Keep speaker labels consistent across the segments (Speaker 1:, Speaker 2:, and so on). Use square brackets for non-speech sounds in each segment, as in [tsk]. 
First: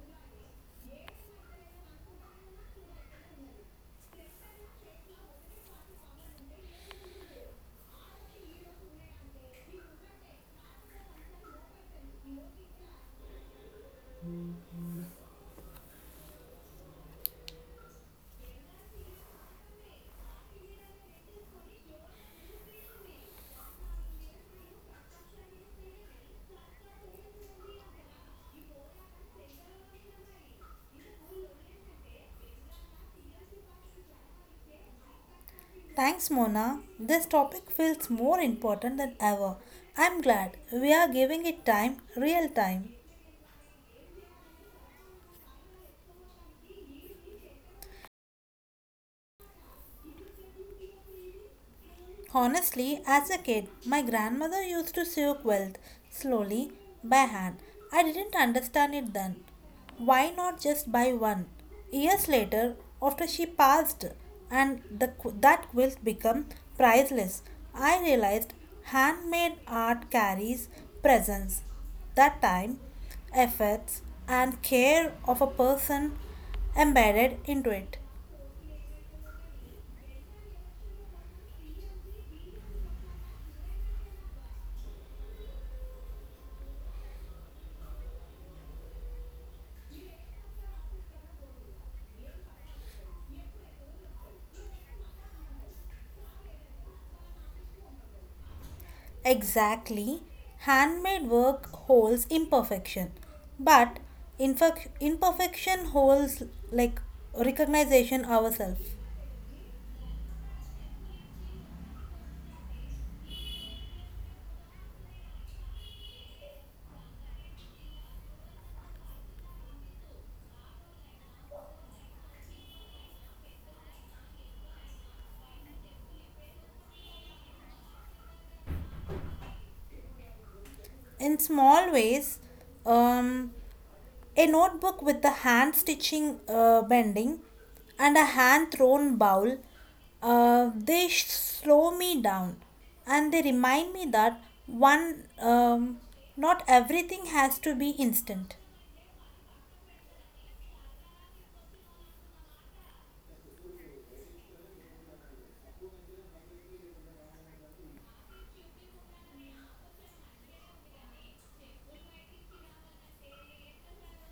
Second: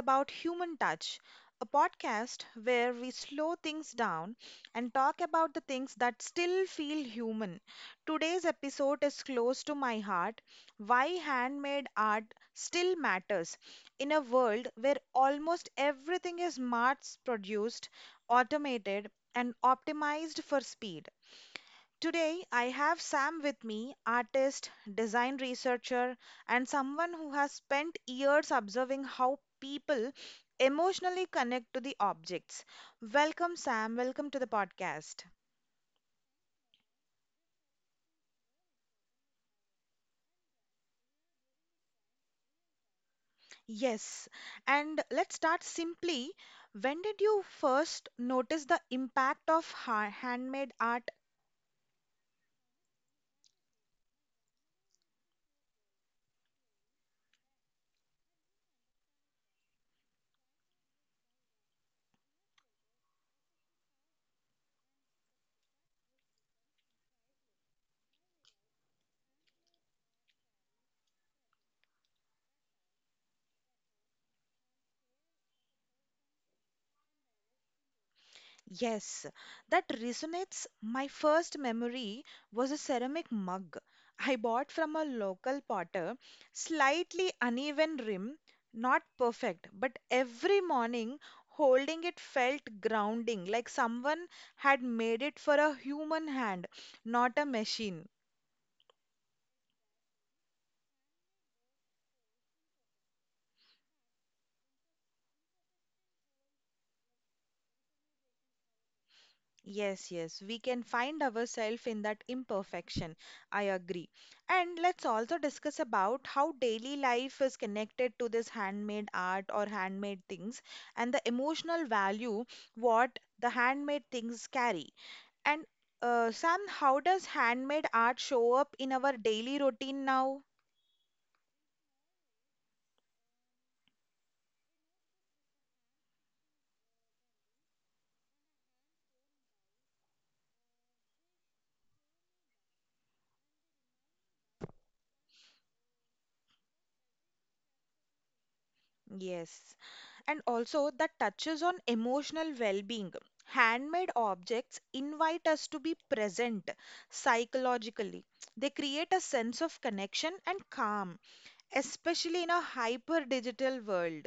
Speaker 1: about human touch, a podcast where we slow things down and talk about the things that still feel human. Today's episode is close to my heart why handmade art still matters in a world where almost everything is mass produced, automated, and optimized for speed. Today, I have Sam with me, artist, design researcher, and someone who has spent years observing how people emotionally connect to the objects. Welcome, Sam. Welcome to the podcast.
Speaker 2: Thanks, Mona. This topic feels more important than ever. I'm glad we are giving it time, real time.
Speaker 1: Yes, and let's start simply. When did you first notice the impact of handmade art.
Speaker 2: Honestly, as a kid, my grandmother used to soak wealth slowly by hand. I didn't understand it then. Why not just buy one? Years later, after she passed and that quilt became priceless, I realized handmade art carries presence. That time, efforts, and care of a person embedded into it.
Speaker 1: Yes, that resonates. My first memory was a ceramic mug I bought from a local potter, slightly uneven rim, not perfect, but every morning holding it felt grounding, like someone had made it for a human hand, not a machine.
Speaker 2: Exactly. Handmade work holds imperfection, but imperfection holds like recognition ourselves.
Speaker 1: Yes, yes, we can find ourselves in that imperfection. I agree. And let's also discuss about how daily life is connected to this handmade art or handmade things and the emotional value what the handmade things carry. And Sam, how does handmade art show up in our daily routine now?
Speaker 2: In small ways, um, a notebook with the hand stitching bending and a hand thrown bowl, slow me down and they remind me that one, not everything has to be instant.
Speaker 1: Yes, and also that touches on emotional well-being. Handmade objects invite us to be present psychologically. They create a sense of connection and calm, especially in a hyper digital world.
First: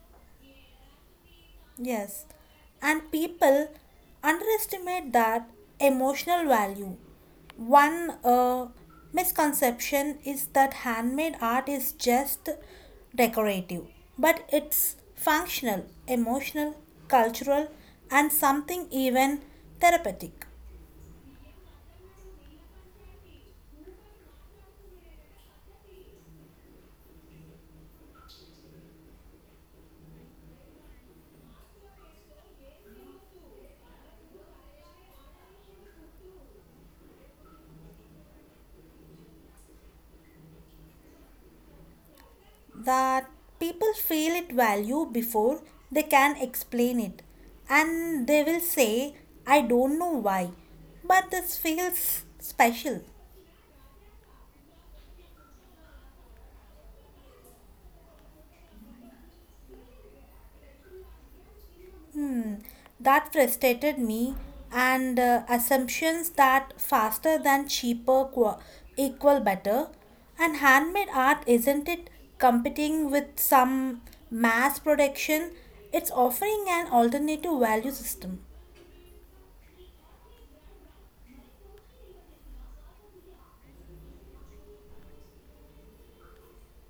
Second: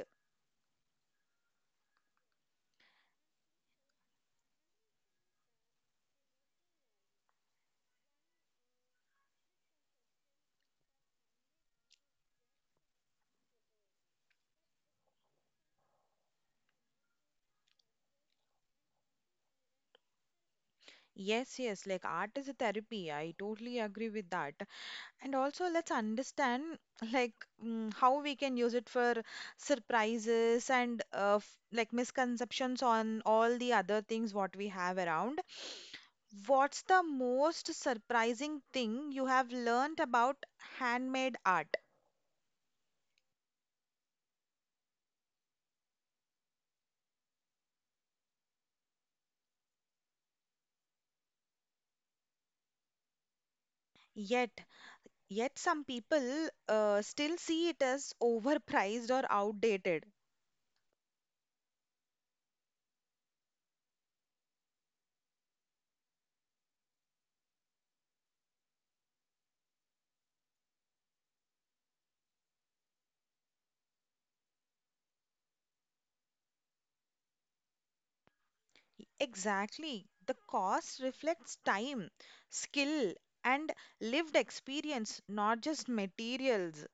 Speaker 2: Yes, and people underestimate that emotional value. One misconception is that handmade art is just decorative, but it's functional, emotional, cultural, and something even therapeutic.
Speaker 1: Yes, yes, like art is a therapy. I totally agree with that. And also let's understand [laughs] like how we can use it for surprises and like misconceptions on all the other things what we have around. What's the most surprising thing you have learned about handmade art?
Speaker 2: That people feel it value before they can explain it, and they will say, I don't know why, but this feels special.
Speaker 1: Yet, yet some people still see it as overpriced or outdated.
Speaker 2: That frustrated me, and assumptions that faster than cheaper qua equal better. And handmade art isn't it competing with some mass production? It's offering an alternative value system.
Speaker 1: Exactly. The cost reflects time, skill, and lived experience, not just materials.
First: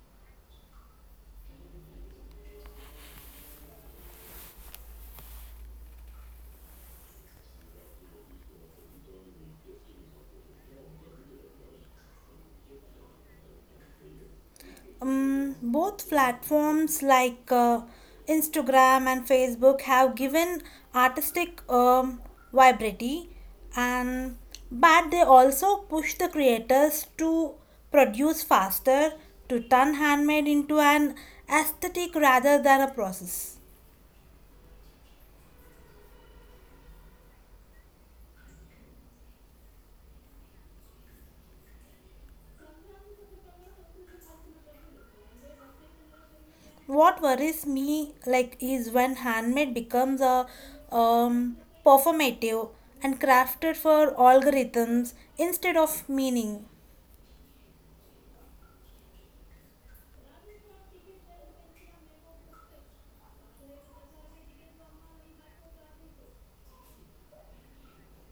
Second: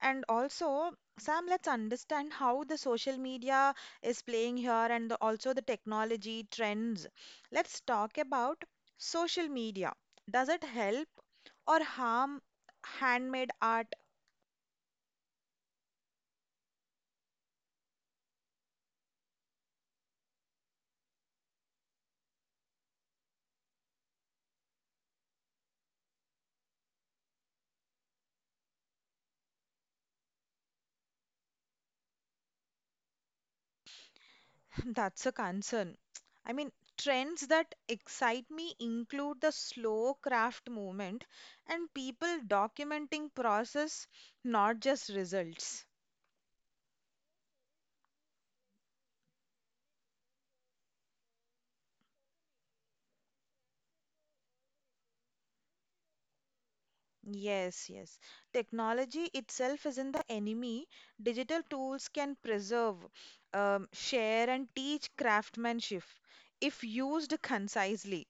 Speaker 1: And also, Sam, let's understand how the social media is playing here and the, also the technology trends. Let's talk about social media. Does it help or harm handmade art?
Speaker 2: Both platforms like Instagram and Facebook have given artistic vibrity and but they also push the creators to produce faster to turn handmade into an aesthetic rather than a process.
Speaker 1: [laughs] That's a concern. I mean, trends that excite me include the slow craft movement and people documenting process, not just results.
Speaker 2: What worries me like is when handmade becomes a um, performative and crafted for algorithms instead of meaning.
Speaker 1: Yes, yes. Technology itself isn't the enemy. Digital tools can preserve, share, and teach craftsmanship if used concisely.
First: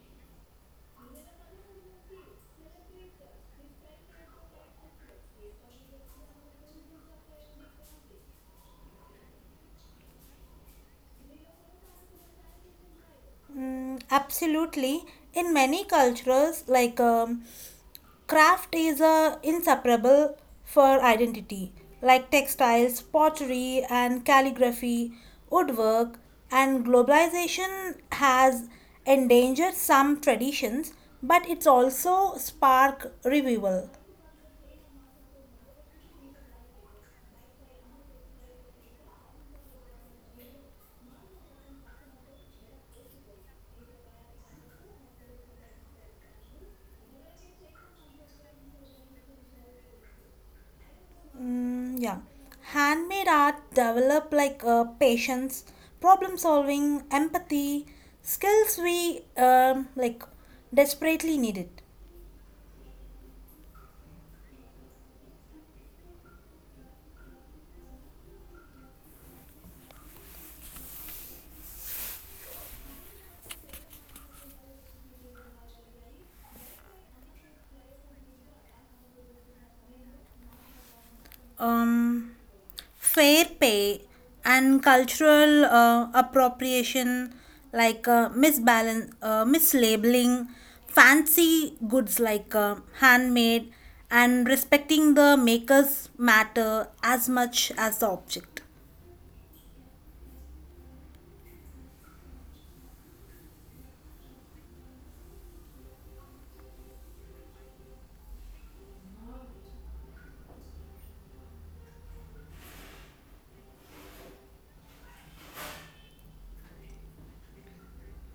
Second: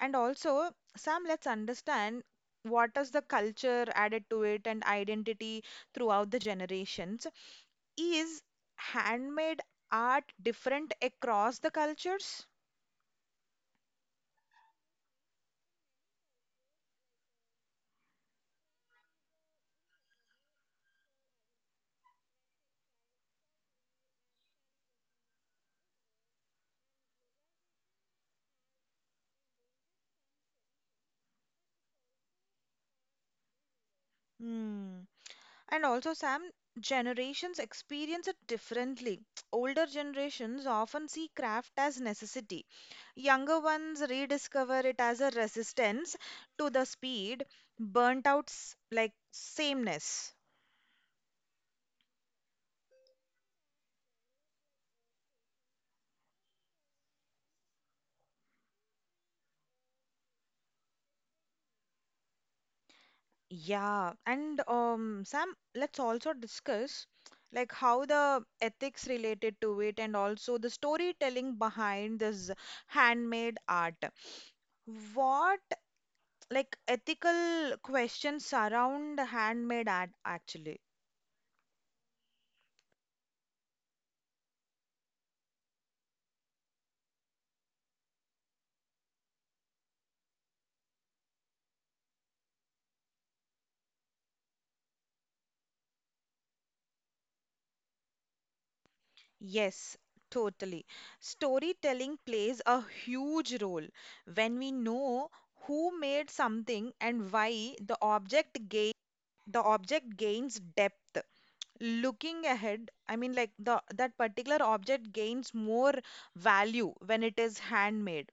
Speaker 1: And also, Sam, let's understand what is the culture added to it and identity throughout the generations. Is handmade art different across the cultures?
Speaker 2: Mm, absolutely. In many cultures, like craft is inseparable for identity, like textiles, pottery, and calligraphy, woodwork, and globalization has endangered some traditions, but it's also spark revival.
Speaker 1: Hmm. And also, Sam, generations experience it differently. [tsk] Older generations often see craft as necessity. Younger ones rediscover it as a resistance to the speed, like sameness.
Speaker 2: Mm, yeah. Handmade art develop like patience, problem solving, empathy, skills we like desperately need it.
Speaker 1: Yeah, and Sam, let's also discuss like how the ethics related to it and also the storytelling behind this handmade art. What like ethical questions surround handmade art actually.
Speaker 2: Um, Fair pay and cultural appropriation like misbalance, mislabeling, fancy goods like handmade and respecting the maker's matter as much as the object.
Speaker 1: Yes, totally. Storytelling plays a huge role. When we know who made something and why, the object gain the object gains depth. Looking ahead, I mean, like the that particular object gains more value when it is handmade.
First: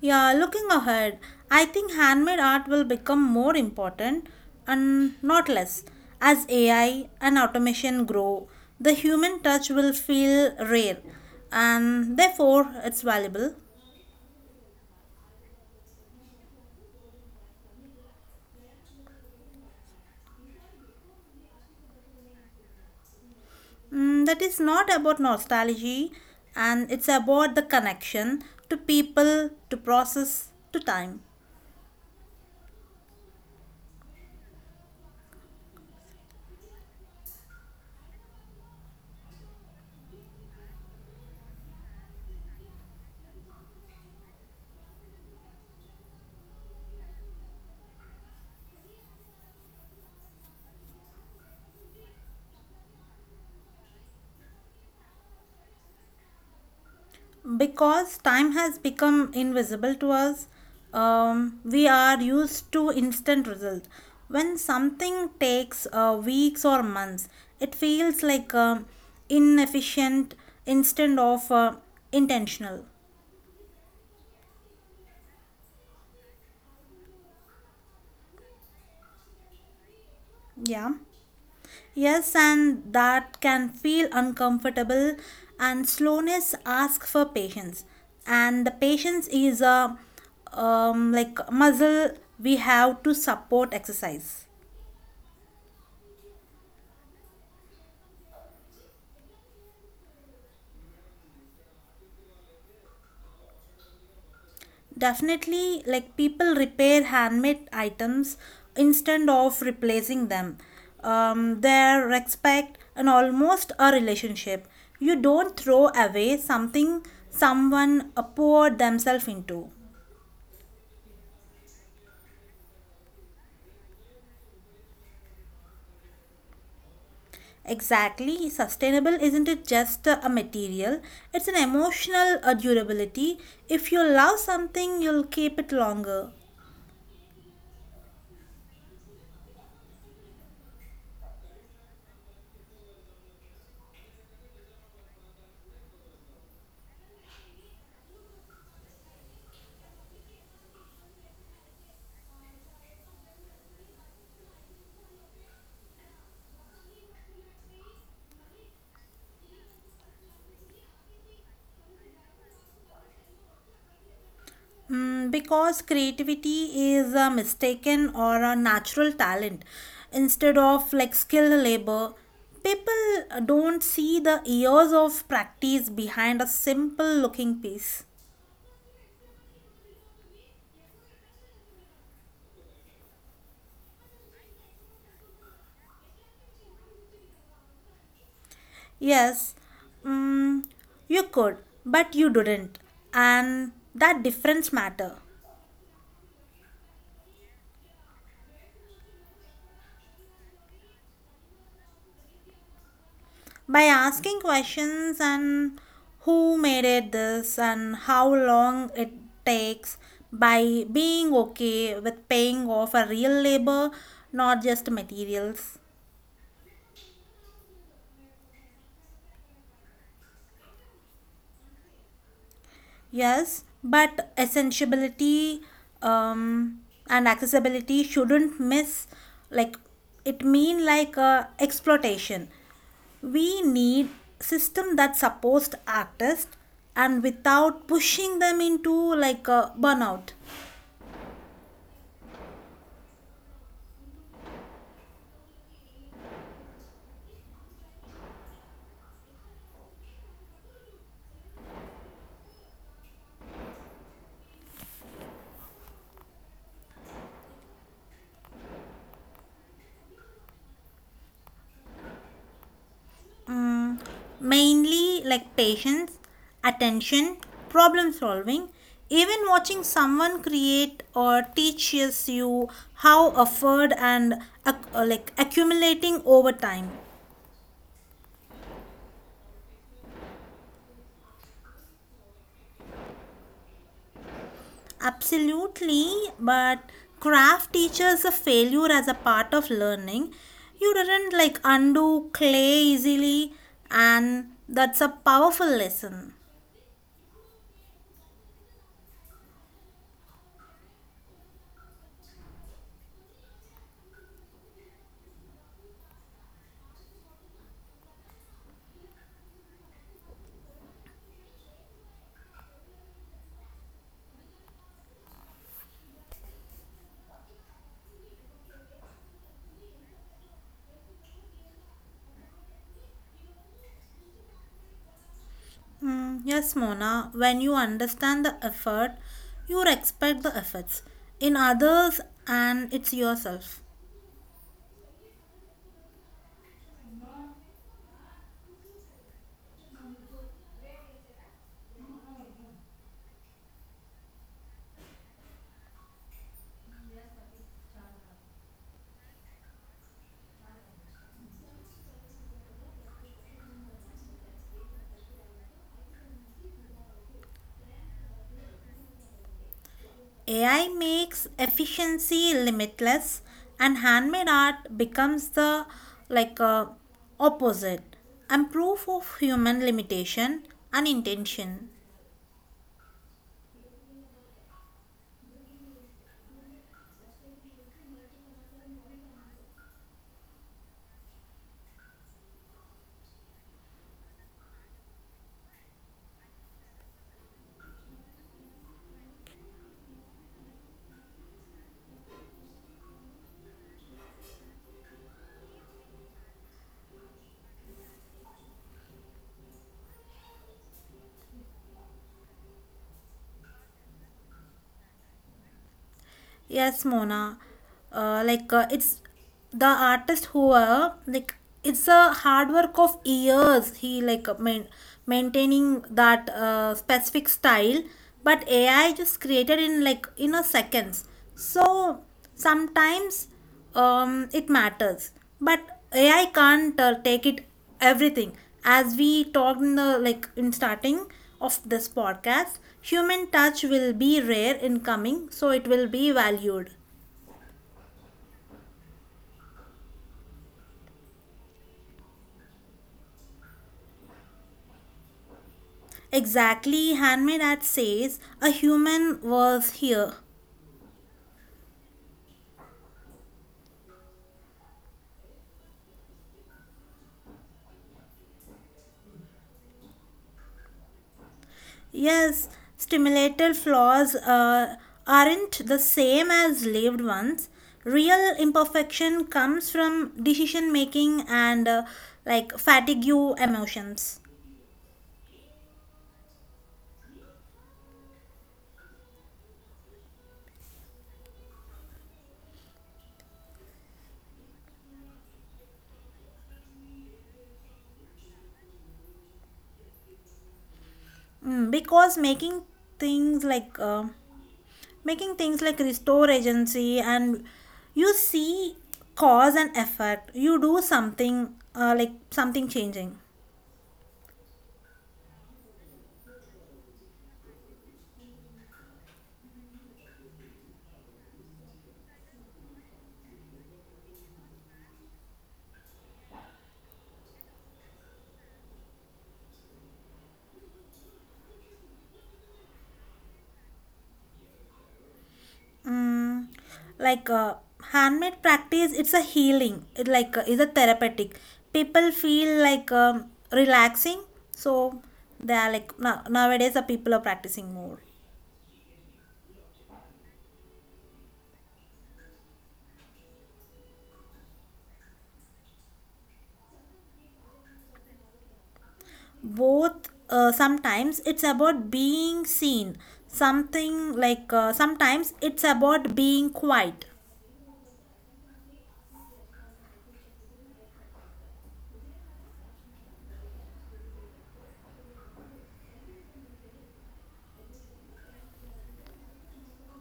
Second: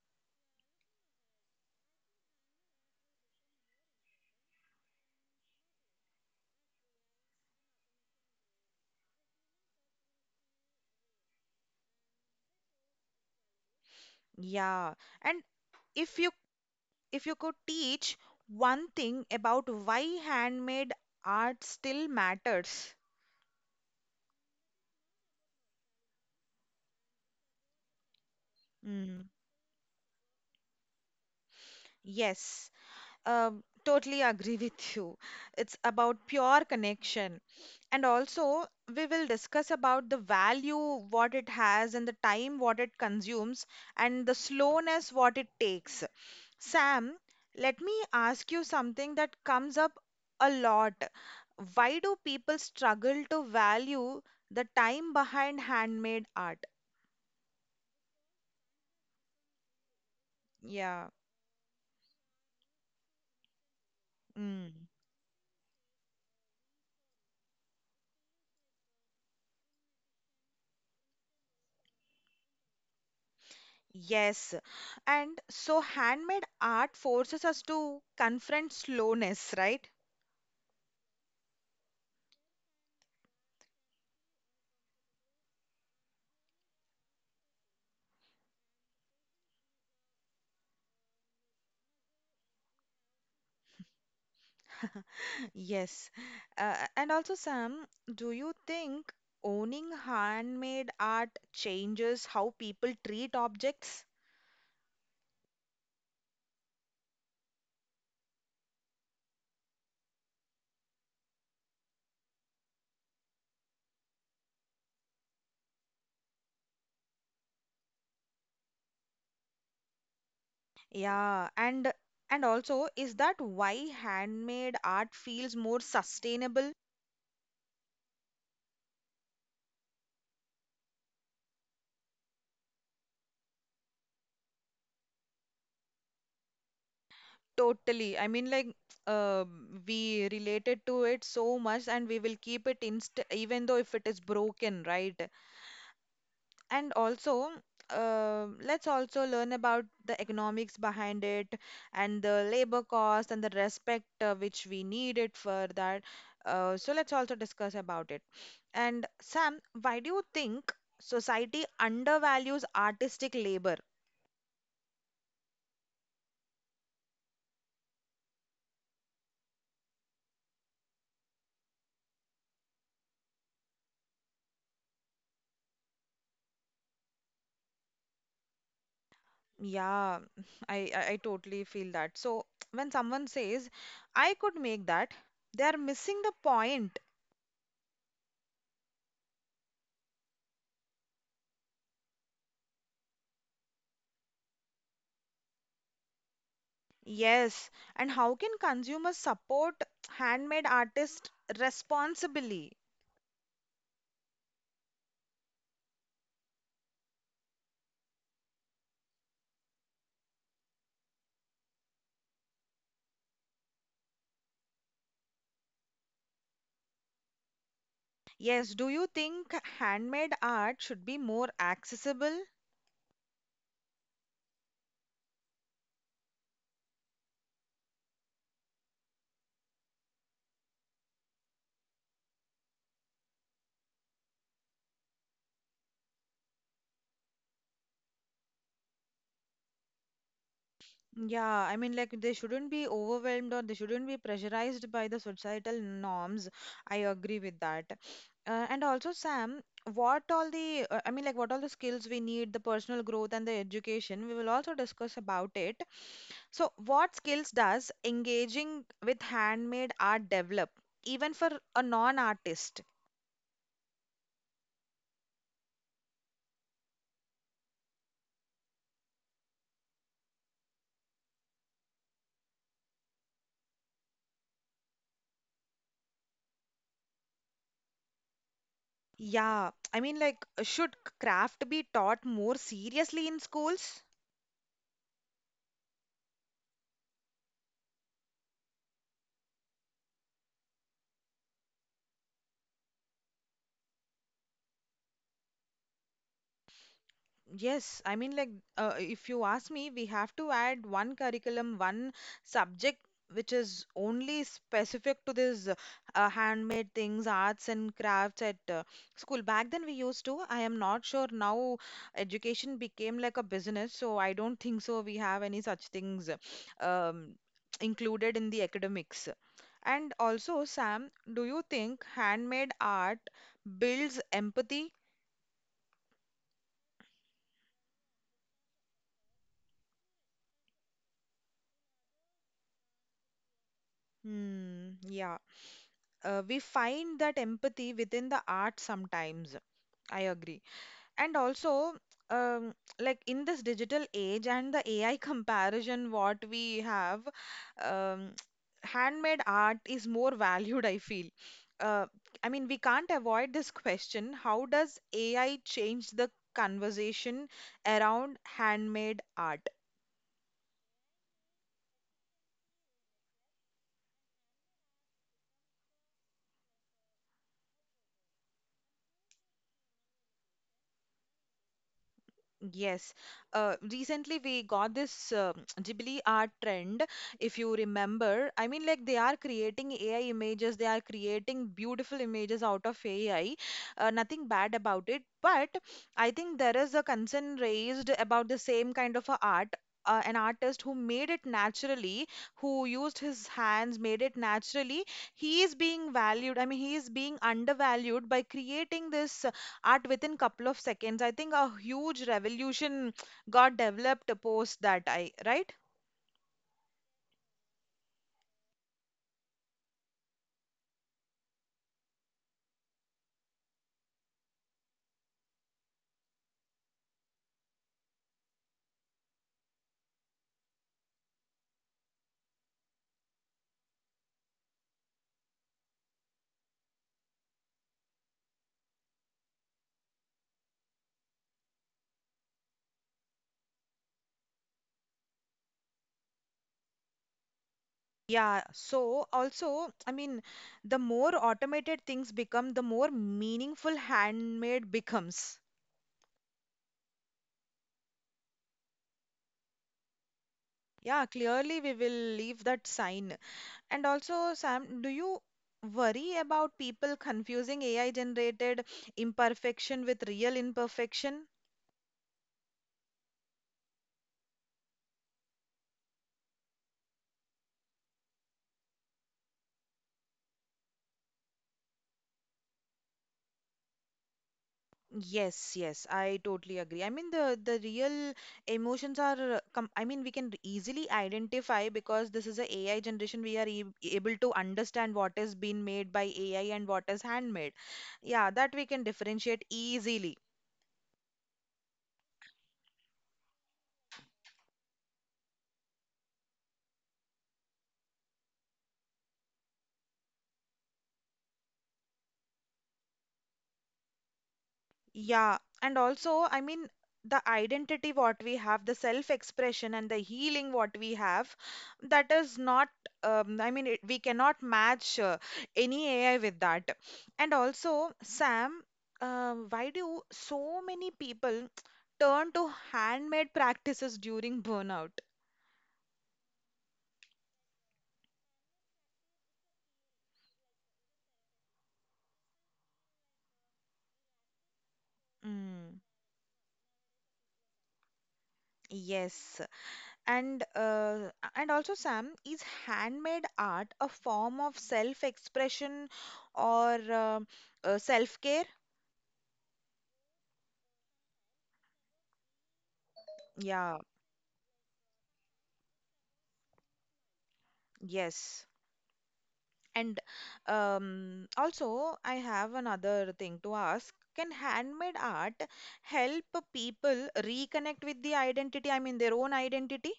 Speaker 2: Yeah, looking ahead, I think handmade art will become more important and not less. As AI and automation grow, the human touch will feel rare and therefore it's valuable.
Speaker 1: Yeah, and if you, if you could teach one thing about why handmade art still matters.
Speaker 2: Mm, that is not about nostalgia and it's about the connection to
Speaker 1: Mm.
Speaker 2: people, to process, to time.
Speaker 1: Yes, totally agree with you. It's about pure connection. And also, we will discuss about the value what it has and the time what it consumes and the slowness what it takes. Sam, let me ask you something that comes up a lot. Why do people struggle to value the time behind handmade art?
Speaker 2: Because time has become invisible to us.
Speaker 1: Yeah.
Speaker 2: We are used to instant result when
Speaker 1: Mm.
Speaker 2: something takes weeks or months. It feels like inefficient instead of intentional.
Speaker 1: Yes. And so handmade art forces us to confront slowness, right?
Speaker 2: Yeah, yes, and that can feel uncomfortable, and slowness asks for patience, and the patience is a, like muscle we have to support exercise.
Speaker 1: [laughs] Yes. And also, Sam, do you think owning handmade art changes how people treat objects?
Speaker 2: Definitely, like people repair handmade items instead of replacing them. Their respect and almost a relationship. You don't throw away something someone poured themselves into.
Speaker 1: Yeah, and also, is that why handmade art feels more sustainable?
Speaker 2: Exactly, sustainable isn't it just a material, it's an emotional durability. If you love something, you'll keep it longer.
Speaker 1: Totally. I mean, like, uh, we related to it so much, and we will keep it inst even though if it is broken, right? And also, let's also learn about the economics behind it and the labor cost and the respect which we need it for that. So let's also discuss about it. And Sam, why do you think society undervalues artistic labor?
Speaker 2: Mm, because creativity is a mistaken or a natural talent instead of like skilled labor. People don't see the years of practice behind a simple looking piece.
Speaker 1: Yeah, [laughs] I totally feel that. So [tsk] when someone says, I could make that, they are missing the point.
Speaker 2: Yes, mm, you could but you didn't, and that difference matter.
Speaker 1: Yes, and how can consumers support [tsk] handmade artists responsibly?
Speaker 2: By asking questions and who made it this and how long it takes, by being okay with paying off a real labor, not just materials.
Speaker 1: Yes, do you think handmade art should be more accessible?
Speaker 2: Yes, but essentiality, um, and accessibility shouldn't miss like it mean like exploitation. We need system that supports artists and without pushing them into like a burnout.
Speaker 1: Yeah, I mean, like they shouldn't be overwhelmed or they shouldn't be pressurized by the societal norms. I agree with that. And also, Sam, what all the, I mean, like, what all the skills we need, the personal growth and the education, we will also discuss about it. So, what skills does engaging with handmade art develop, even for a non-artist?
Speaker 2: Mainly like patience, attention, problem solving. Even watching someone create or teaches you how effort and like accumulating over time.
Speaker 1: Yeah, I mean, like, should craft be taught more seriously in schools?
Speaker 2: Absolutely, but craft teaches a failure as a part of learning. You didn't like undo clay easily, and that's a powerful lesson.
Speaker 1: Yes, I mean, like, if you ask me, we have to add one curriculum, one subject which is only specific to this handmade things, arts and crafts at school. Back then, we used to. I am not sure now education became like a business, so I don't think so. We have any such things included in the academics. And also, Sam, do you think handmade art builds empathy?
Speaker 2: Mm, yes, Mona, when you understand the effort, you respect the efforts in others and it's yourself.
Speaker 1: Hmm, yeah. We find that empathy within the art sometimes. I agree. And also, um, like in this digital age and the AI [laughs] comparison, what we have, um, [tsk] handmade art is more valued, I feel. Uh, I mean, we can't avoid this question. How does AI change the conversation around handmade art?
Speaker 2: AI makes efficiency limitless and handmade art becomes the like opposite and proof of human limitation and intention.
Speaker 1: Yes. Recently, we got this [tsk] Ghibli art trend. If you remember, I mean, like they are creating AI images, they are creating beautiful images out of AI. Nothing bad about it, but I think there is a concern raised about the same kind of a art. An artist who made it naturally, who used his hands, made it naturally, he is being valued. I mean, he is being undervalued by creating this at within couple of seconds. I think a huge revolution got developed post that I right?
Speaker 2: Yes, Mona. Like it's the artist who like it's a hard work of years. He like maintaining that specific style, but AI just created in like you know seconds. So sometimes, it matters. But AI can't take it everything. As we talked in the like in starting of this podcast, human touch will be rare in coming, so it will be valued.
Speaker 1: Yeah, so also, I mean, the more automated things become, the more meaningful handmade becomes.
Speaker 2: Exactly, handmade ad says a human was here.
Speaker 1: Yeah, clearly we will leave that sign. And also, Sam, do you worry about people confusing AI generated imperfection with real imperfection?
Speaker 2: Yes, stimulated flaws aren't the same as lived ones. Real imperfection comes from decision making and like fatigue emotions.
Speaker 1: Yes, yes, I totally agree. I mean, the real emotions are, com I mean, we can easily identify because this is a AI generation. We are e able to understand what is being made by AI and what is handmade. Yeah, that we can differentiate easily.
Speaker 2: Mm, because things like uh, making things like restore agency and you see cause and effect. You do something like something changing.
Speaker 1: Yeah, and also, I mean, the identity what we have, the self-expression and the healing what we have, that is not, I mean, it, we cannot match any AI with that. And also, Sam, why do so many people turn to handmade practices during burnout?
Speaker 2: Mm, like handmade practice it's a healing it like is a therapeutic. People feel like relaxing. So they are
Speaker 1: Mm,
Speaker 2: like now nowadays the people are practicing more.
Speaker 1: yes. And uh, and also, Sam, is handmade art a form of self-expression or self-care?
Speaker 2: Both sometimes it's about being seen,
Speaker 1: Yeah,
Speaker 2: something like sometimes it's about being quiet.
Speaker 1: yes. And also, I have another thing to ask. Can handmade art help people reconnect with the identity? I mean, their own identity?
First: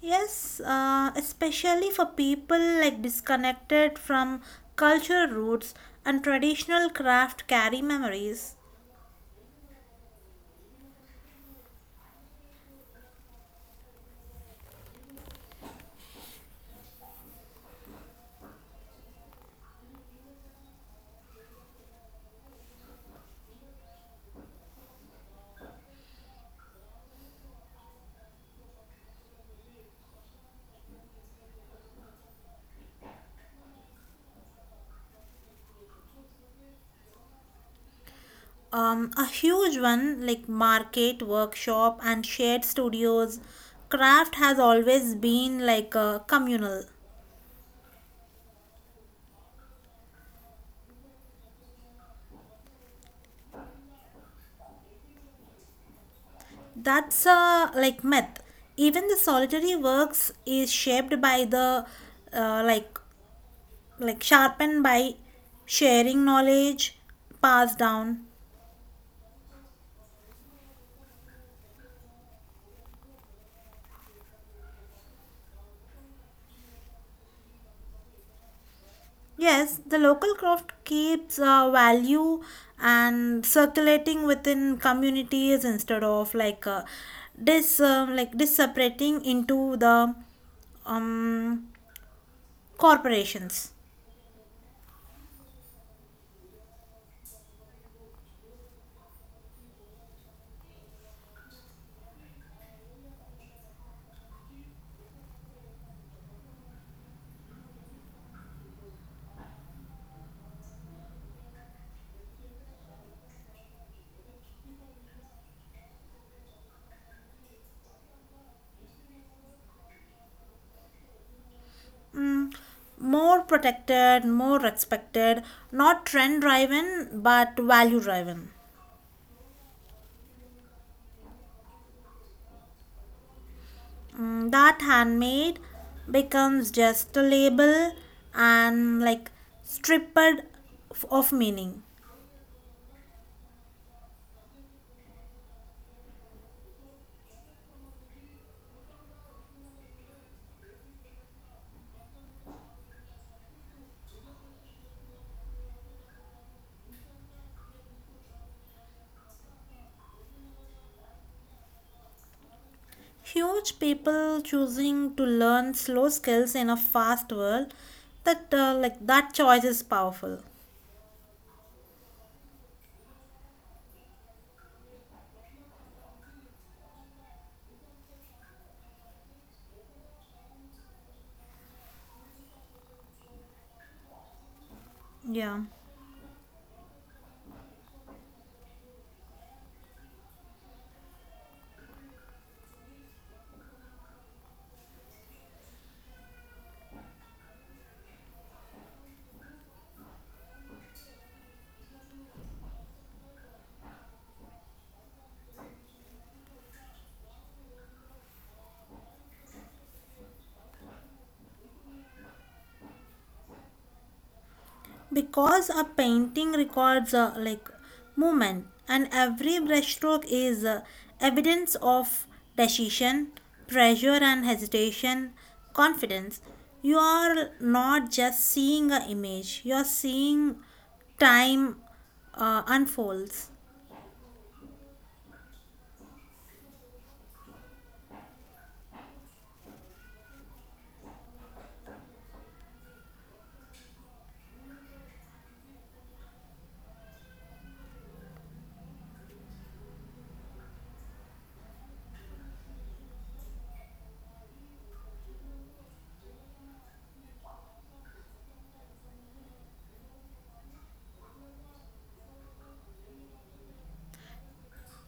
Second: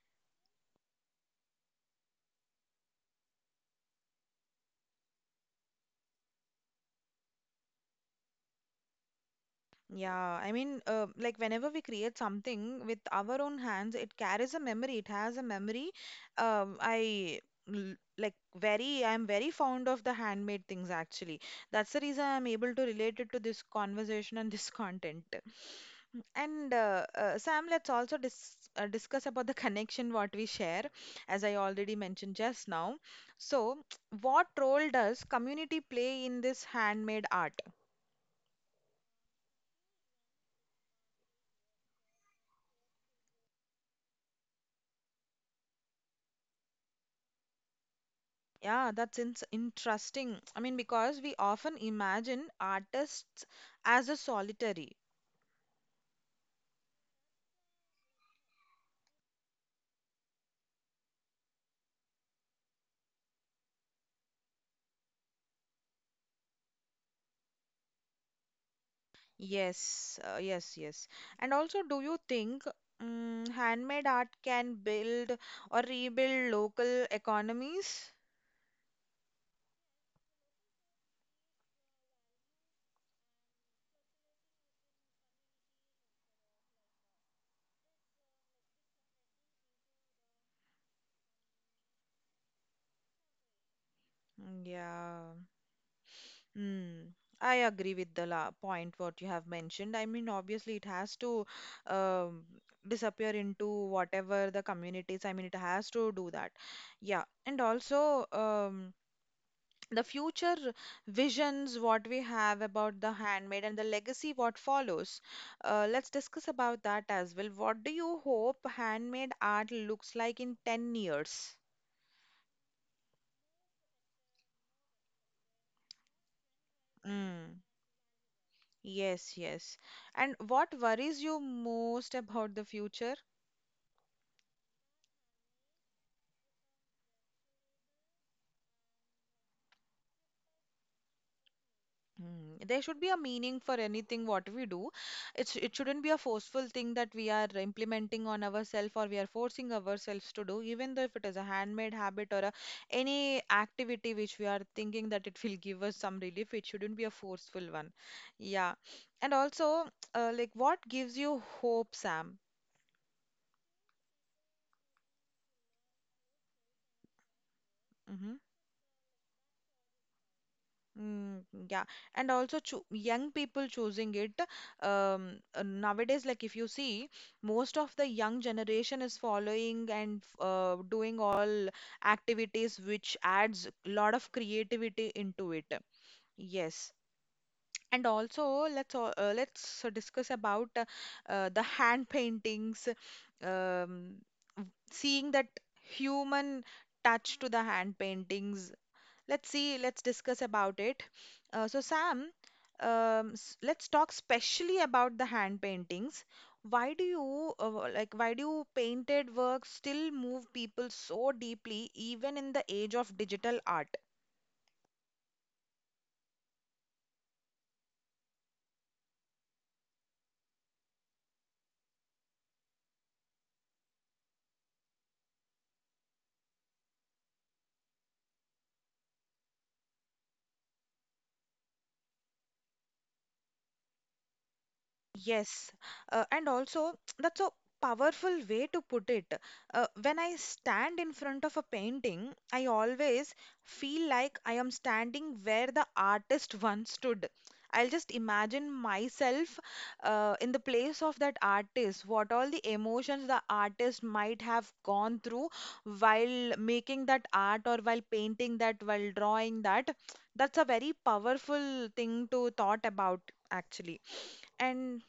Speaker 2: Yes, especially for people like disconnected from cultural roots and traditional craft carry memories.
Speaker 1: Yeah, I mean, like whenever we create something with our own hands, it carries a memory. It has a memory. I like very, I'm very fond of the handmade things actually. That's the reason I'm able to relate it to this conversation and [laughs] this content. And Sam, let's also discuss about the connection what we share, as I already mentioned just now. So, [tsk] what role does community play in this handmade art?
Speaker 2: A huge one like market workshop and shared studios. Craft has always been like a communal.
Speaker 1: Yeah, that's in interesting. I mean, because we often imagine artists as a solitary.
Speaker 2: That's a like myth. Even the solitary works is shaped by the like sharpened by sharing knowledge passed down.
Speaker 1: Yes, yes, yes. And also, do you think handmade art can build or rebuild local economies?
Speaker 2: Yes, the local craft keeps value and circulating within communities instead of like this like this separating into the um, corporations.
Speaker 1: Mm, yeah. Mm. I agree with the la point what you have mentioned. I mean, obviously, it has to um, disappear into whatever the communities. I mean, it has to do that. Yeah. And also, the future visions what we have about the handmade and the legacy what follows, let's discuss about that as well. What do you hope handmade art looks like in 10 years?
Speaker 2: Mm, more protected, more respected, not trend driven but
Speaker 1: Mm,
Speaker 2: value driven.
Speaker 1: yes, yes. And what worries you most about the future?
Speaker 2: Mm, that handmade becomes just a label and like stripped of meaning.
Speaker 1: Mm, there should be a meaning for anything what we do. It's it shouldn't be a forceful thing that we are implementing on ourselves or we are forcing ourselves to do, even though if it is a handmade habit or a, any activity which we are thinking that it [laughs] will give us some relief, it shouldn't be a forceful one. Yeah. And also, like what gives you hope, Sam?
Speaker 2: Huge people choosing to learn slow skills in a fast world,
Speaker 1: Mm-hmm.
Speaker 2: that like that choice is powerful.
Speaker 1: Mm, yeah, and also cho young people choosing it. Nowadays, like if you see, most of the young generation is following and doing all activities which adds a lot of creativity into
Speaker 2: Yeah.
Speaker 1: it. Yes. And also, let's discuss about the hand paintings, um, seeing that human touch to the hand paintings. Let's see, let's discuss about it. So, Sam, let's talk specially about the hand paintings. Why do you like why do painted work still move people so deeply even in the age of digital art?
Speaker 2: Because a painting records like movement and every brushstroke is evidence of decision, pressure and hesitation, confidence. You are not just seeing an image, you are seeing time unfolds.
Speaker 1: Yes, and also [tsk] that's a powerful way to put it. When I stand in front of a painting, I always feel like I am standing where the artist [laughs] once stood. I'll just imagine myself in the place of that artist, what all the emotions the artist might have gone through while making that art or while painting that, while drawing that. [tsk] That's a very powerful thing to thought about, actually. And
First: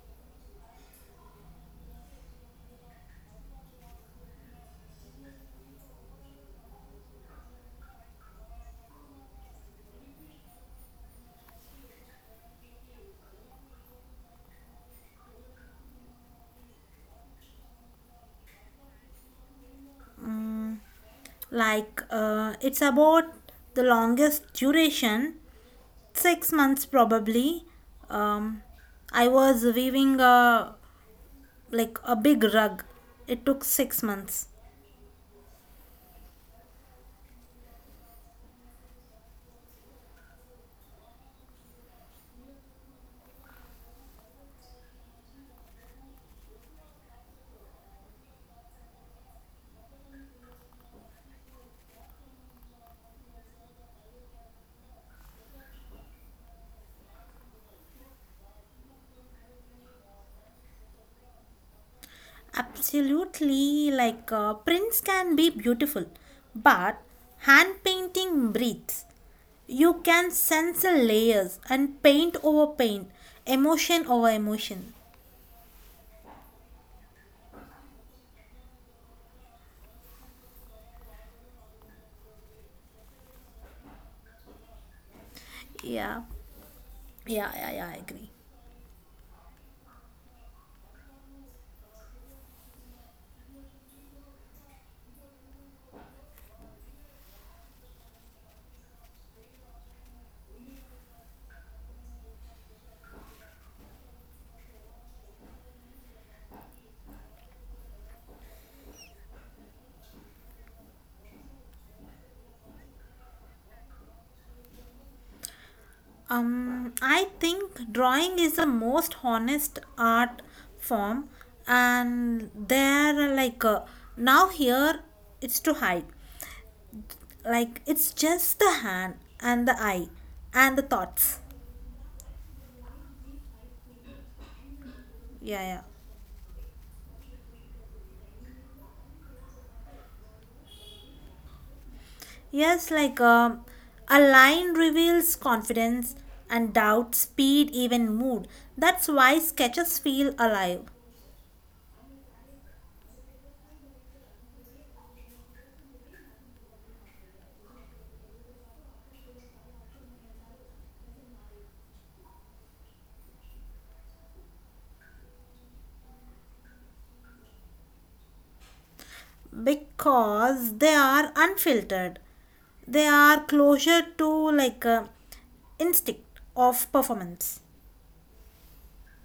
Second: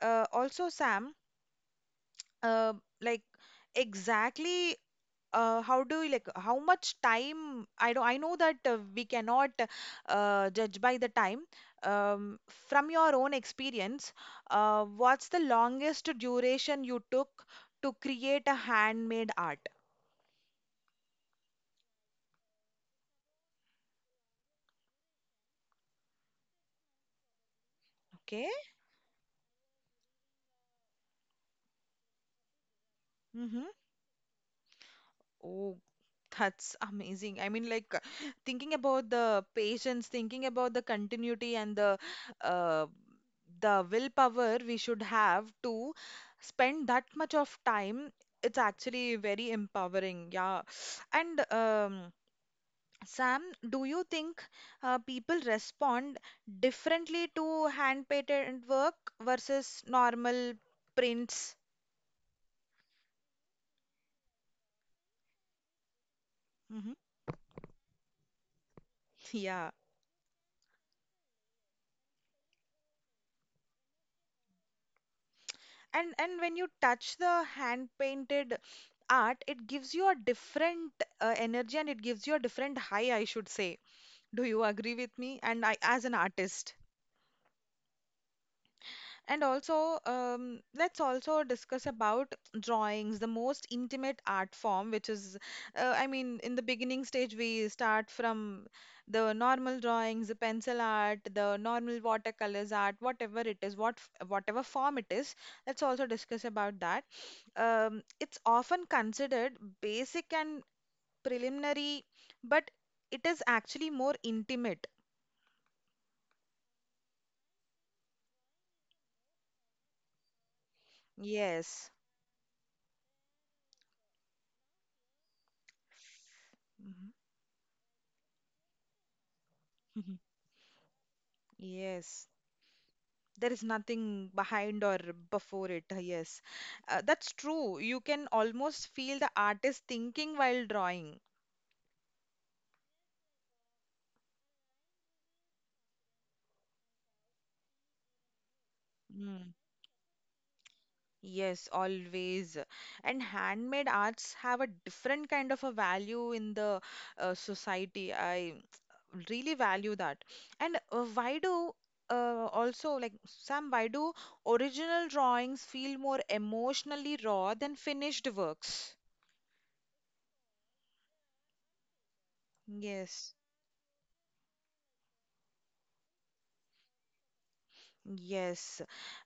Speaker 1: also Sam, uh, like exactly how do you like how much time I know that we cannot judge by the time. Um, from your own experience, what's the longest duration you took to create a handmade art?
Speaker 2: Like, it's about the longest duration, 6 months probably.
Speaker 1: Okay.
Speaker 2: Um, I was weaving a like a big rug. It took
Speaker 1: Mm-hmm.
Speaker 2: 6 months.
Speaker 1: That's amazing. I mean, like thinking about the patience, thinking about the continuity and uh, the willpower we should have to spend that much of time. It's actually very empowering. Yeah. And Sam, do you think people respond differently to hand-painted work versus normal prints?
Speaker 2: Absolutely, like prints can be beautiful,
Speaker 1: Hmm.
Speaker 2: but hand painting breathes.
Speaker 1: [laughs] Yeah.
Speaker 2: You can sense the layers and paint over paint, emotion over emotion.
Speaker 1: And when you touch the hand painted art, it gives you a different energy and it gives you a different high, I should say. Do you agree with me? And I, as an
Speaker 2: Yeah,
Speaker 1: artist.
Speaker 2: yeah, yeah, yeah. I agree.
Speaker 1: And also, let's also discuss about drawings, the most intimate art form, which is, I mean, in the beginning stage, we start from the normal drawings, the pencil art, the normal watercolors art, whatever it is, whatever form it is. Let's also discuss about that. It's often considered basic and preliminary, but it is actually more intimate.
Speaker 2: I think drawing is the most honest art form,
Speaker 1: Yes.
Speaker 2: and there, like now here, it's to hide.
Speaker 1: Mhm.
Speaker 2: Like it's just the hand and the eye
Speaker 1: [laughs]
Speaker 2: and the thoughts.
Speaker 1: Yes, there is nothing behind or
Speaker 2: Yeah,
Speaker 1: before
Speaker 2: yeah.
Speaker 1: it. Yes, that's true. You can almost feel the artist thinking while drawing.
Speaker 2: Yes, like a line reveals confidence and doubt, speed, even mood. That's why
Speaker 1: Mm.
Speaker 2: sketches feel alive.
Speaker 1: Yes, always. And handmade arts have a different kind of a value in the society. I really value that. And why do also like Sam, why do original drawings feel more emotionally raw than finished works?
Speaker 2: Because they are unfiltered. They
Speaker 1: Yes.
Speaker 2: are closer to like a instinct of performance.
Speaker 1: Yes,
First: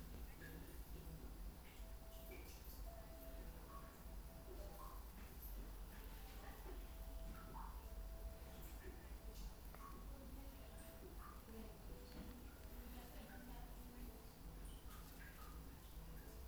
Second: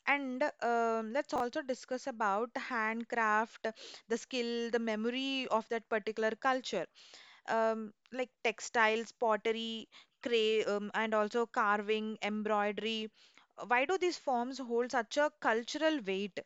Speaker 1: and let's also discuss about the handcraft, the skill, the memory of that particular culture, like textiles, pottery, cray, and also carving, embroidery. Why do these forms hold such a cultural weight?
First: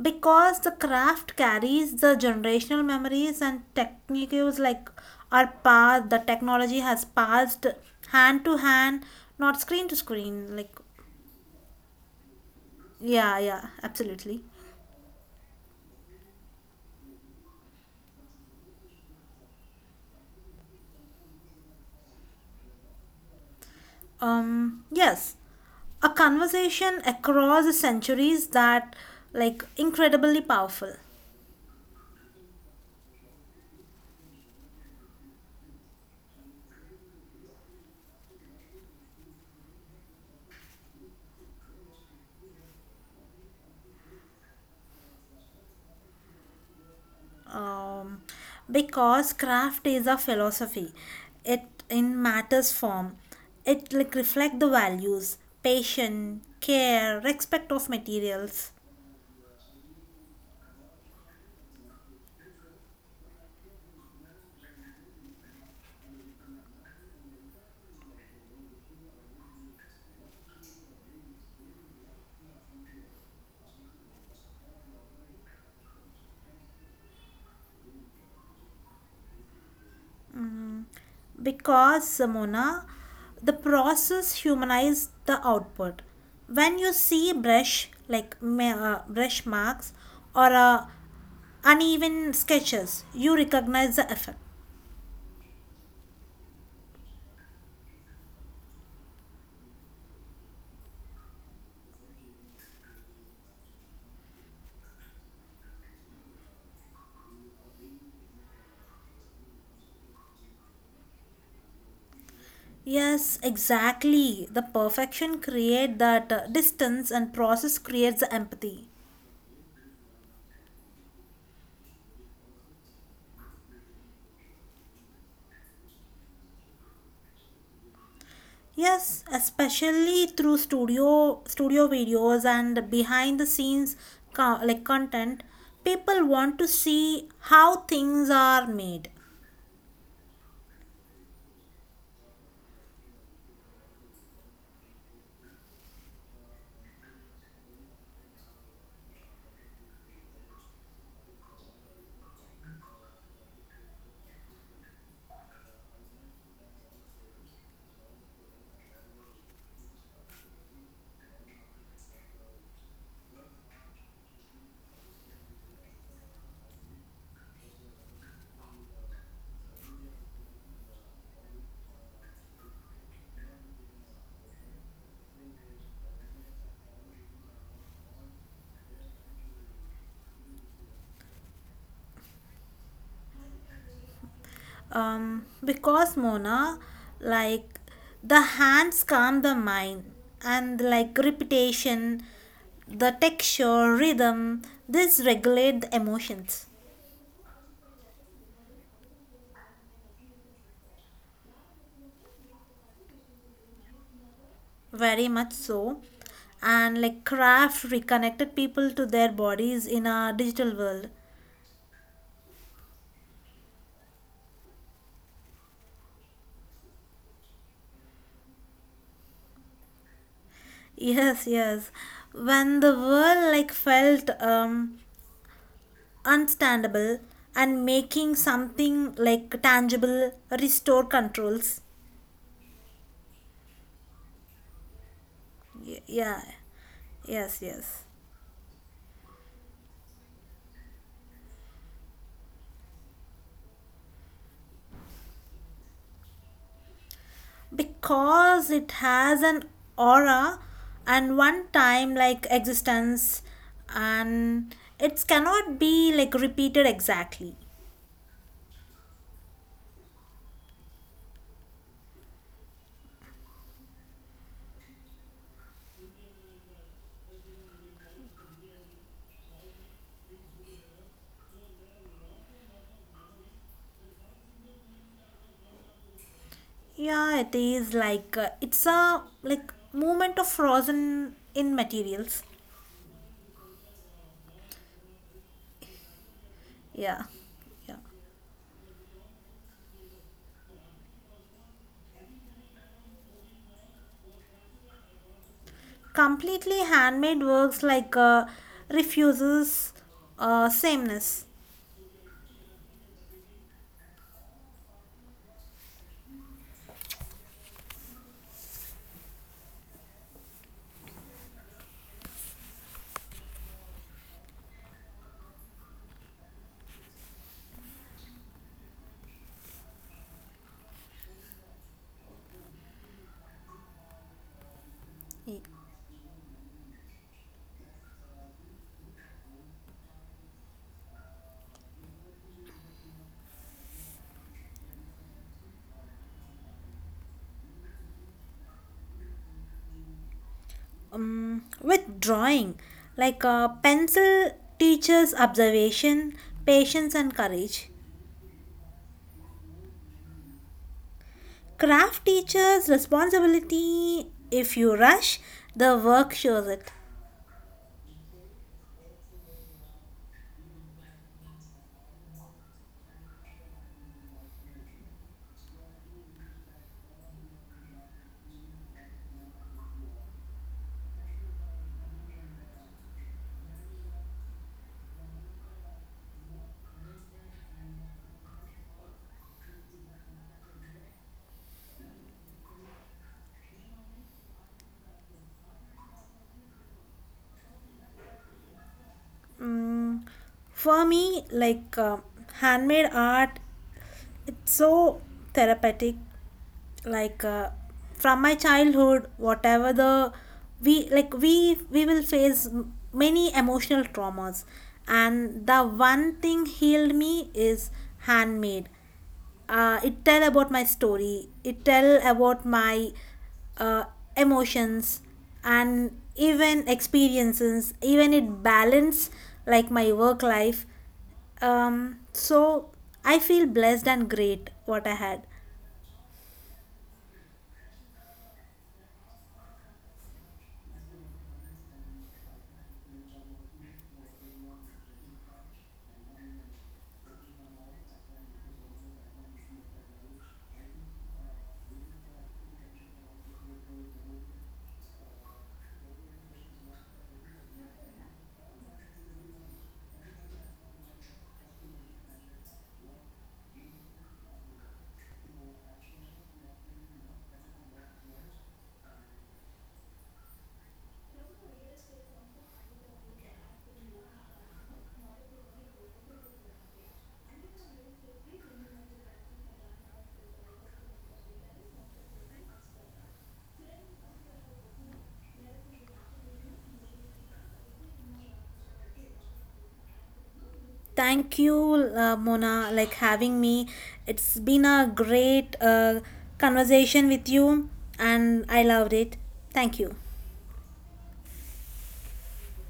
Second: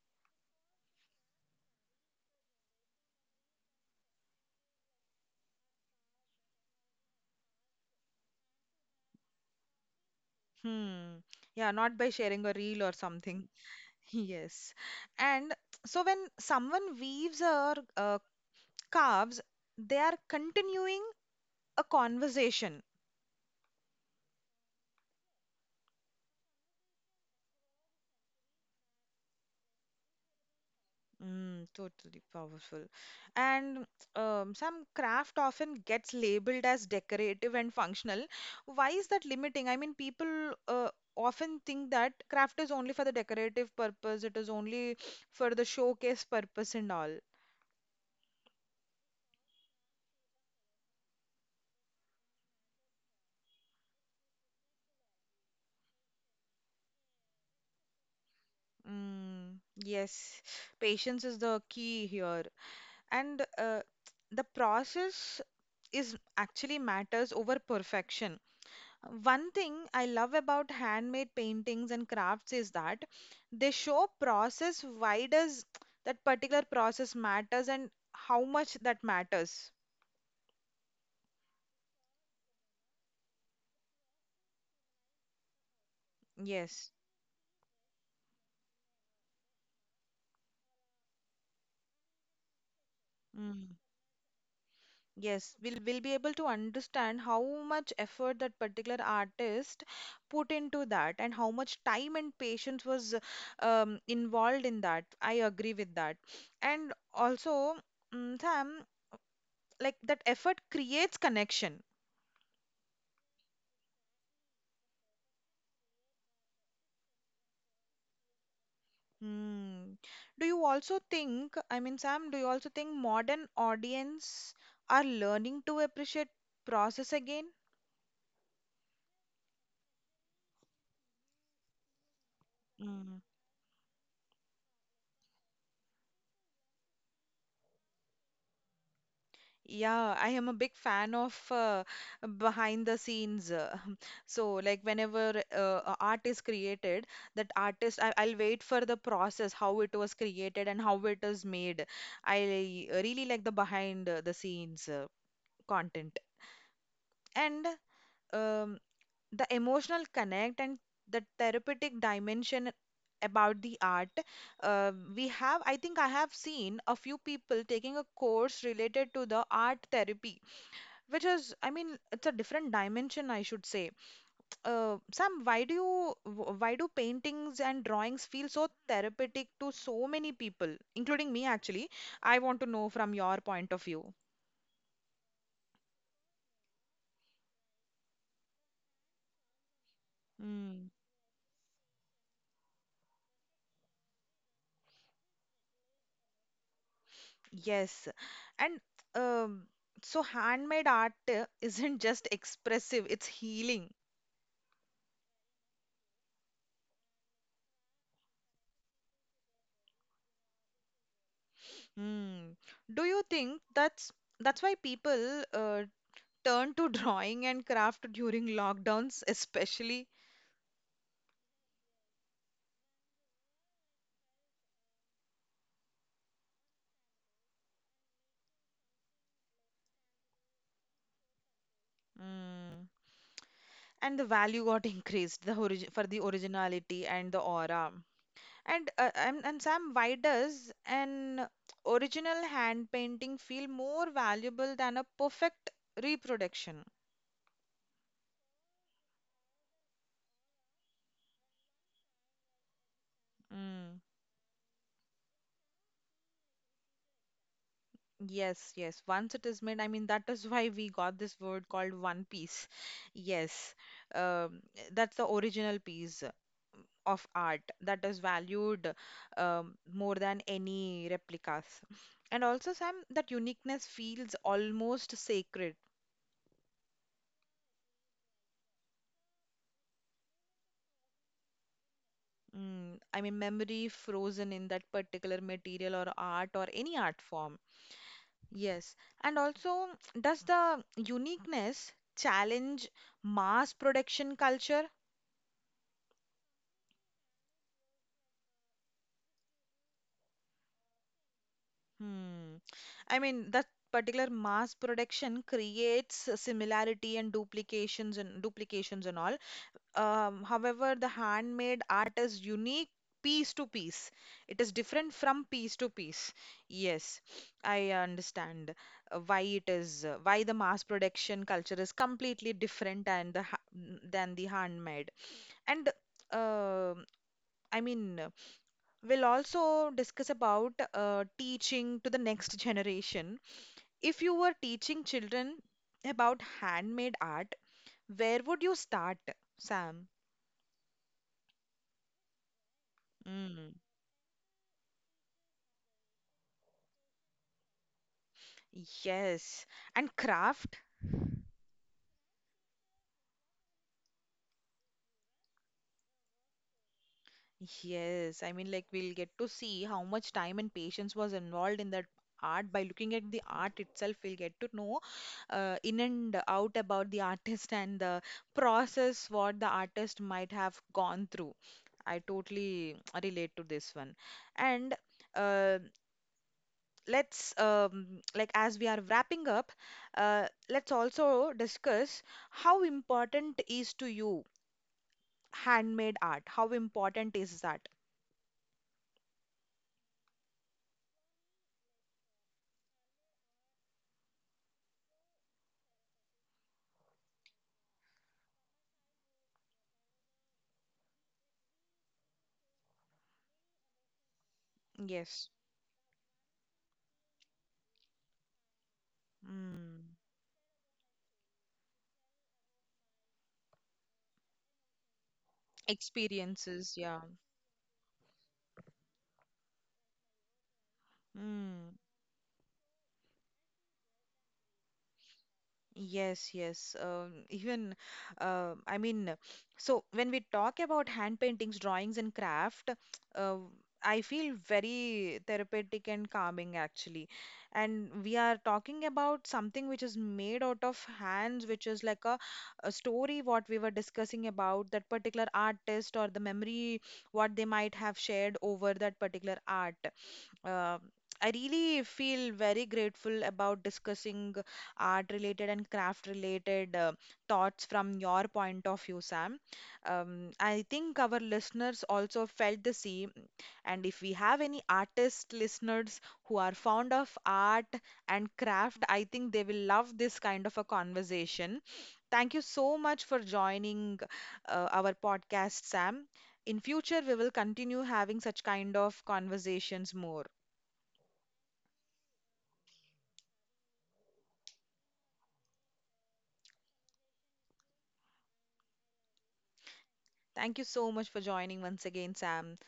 Speaker 2: Because the craft carries the generational memories and techniques like are passed, the technology has passed hand to hand, not screen to screen. Like,
Speaker 1: Hmm. Yeah, not by sharing a reel or
Speaker 2: yeah,
Speaker 1: something.
Speaker 2: yeah,
Speaker 1: [laughs]
Speaker 2: absolutely.
Speaker 1: Yes. And so when someone weaves or carves, they are continuing a conversation.
Speaker 2: Yes, a conversation across the centuries that like incredibly powerful.
Speaker 1: Mm, totally powerful. And some craft often gets labeled as decorative and functional. Why is that limiting? I mean, people often think that craft is only for the decorative purpose, it is only for the showcase purpose and all.
Speaker 2: um, because craft is a philosophy, it in matters form, it like reflect the values, patience, care, respect of materials.
Speaker 1: Mm, yes, patience is the key here. And the process is actually matters over perfection. One thing I love about handmade paintings and crafts is that they show process. Why does that particular process matters and how much that matters.
Speaker 2: Because Mona, the process humanize the output when
Speaker 1: Yes.
Speaker 2: you see brush marks or uneven sketches you
Speaker 1: Mm.
Speaker 2: recognize the effort.
Speaker 1: Yes, we'll be able to understand how much effort that particular artist put into that and how much time and patience was involved in that. I agree with that. And also, mm, Sam, like that effort creates connection.
Speaker 2: Yes, exactly. The perfection create that distance and process creates the empathy.
Speaker 1: Hmm. Do you also think, I mean, Sam, do you also think modern audience are learning to appreciate process again?
Speaker 2: Yes, especially through studio videos and
Speaker 1: Hmm.
Speaker 2: behind the scenes like content, people want to see how things are made.
Speaker 1: Yeah, I am a big fan of behind the scenes. [laughs] So, like whenever a art is created, that artist, I'll wait for the process, how it was created and how it is made. I really like the behind the scenes content. And um, the emotional connect and the therapeutic dimension about the art we have. I think I have seen a few people taking a course related to the art therapy, which is, I mean, it's a different dimension, I should say. Sam, why do you, why do paintings and drawings feel so therapeutic to so many people, including me actually? I want to know from your point of view.
Speaker 2: Because Mona, like the hands calm the mind and
Speaker 1: Mm,
Speaker 2: like repetition, the texture, rhythm, this regulate the emotions.
Speaker 1: yes. And um, so handmade art [laughs] isn't just expressive, it's healing.
Speaker 2: Very much so. And like craft reconnected people to their bodies in a digital world.
Speaker 1: Hmm. Do you think that's why people turn to [laughs] drawing and craft during lockdowns, especially?
Speaker 2: Yes, yes. When the world like felt unstandable and making something like tangible restore controls.
Speaker 1: Hmm. And the value got [laughs] increased, for the
Speaker 2: Yeah.
Speaker 1: originality and the
Speaker 2: Yes,
Speaker 1: aura.
Speaker 2: yes.
Speaker 1: And Sam, why does an original hand painting feel more valuable than a perfect reproduction?
Speaker 2: Because it has an aura and one time like existence
Speaker 1: Hmm.
Speaker 2: and it cannot be like repeated exactly.
Speaker 1: Yes, yes. Once it is made, I mean, that is [laughs] why we got this word called One Piece. Yes, um, that's the original piece of art that is valued more than any replicas. And also, Sam, that uniqueness feels almost sacred.
Speaker 2: Yeah, it is like it's a like movement of frozen in materials.
Speaker 1: Mm, I mean, memory frozen in that particular material or art or any art
Speaker 2: Yeah,
Speaker 1: form.
Speaker 2: yeah.
Speaker 1: Yes, and also, does the uniqueness challenge mass production culture?
Speaker 2: Completely handmade works like refuses sameness.
Speaker 1: Hmm. I mean, that particular mass production creates a similarity and duplications and duplications and all. However, the handmade art is unique piece to piece. It is different from piece to piece. Yes, I understand why it is why the mass production culture is completely different and than the handmade.
Speaker 2: Y-
Speaker 1: And uh, I mean, we'll also discuss about teaching to the next generation. If you were teaching children about handmade art, where would you start, Sam?
Speaker 2: with drawing, like
Speaker 1: Mm.
Speaker 2: pencil teaches observation, patience, and courage.
Speaker 1: Yes. And craft?
Speaker 2: Craft teaches responsibility. If you rush, the work shows it.
Speaker 1: Yes. I mean, like, we'll get to see how much time and patience was involved in that art. By looking at the art itself, we'll get to know in and out about the [laughs] artist and the process what the artist might have gone through. I totally [tsk] relate to this one. And uh, let's like as we are wrapping up, let's also discuss how important is to you handmade art. How important is that?
Speaker 2: Mm, for me, like handmade art, it's so therapeutic like from my childhood whatever the we like we will face many emotional traumas,
Speaker 1: Yes.
Speaker 2: and the one thing healed me is handmade.
Speaker 1: Mm.
Speaker 2: It tell about my story, it tell about my uh, emotions and even
Speaker 1: Experiences, yeah.
Speaker 2: experiences even it balance like my work life.
Speaker 1: Mm.
Speaker 2: So I feel blessed and great what I had.
Speaker 1: Yes, yes. Even, I mean, so when we talk about hand paintings, drawings, and craft, uh, I feel very therapeutic and calming actually. And we are talking about something which is made out of hands, which is like a story what we were discussing about that particular artist or the memory what they might have shared over that particular art. Um, I really feel very grateful about discussing art related and craft related thoughts from your point of view, Sam. I think our listeners also felt the same. And if we have any artist listeners who are fond of art and craft, I think they will love this kind of a conversation. Thank you so much for joining our podcast, Sam. In future, we will continue having such kind of conversations more.
Speaker 2: Thank you, Mona, like having me. It's been a great conversation with you, and I loved it. Thank you.
Speaker 1: Thank you so much for joining once again, Sam.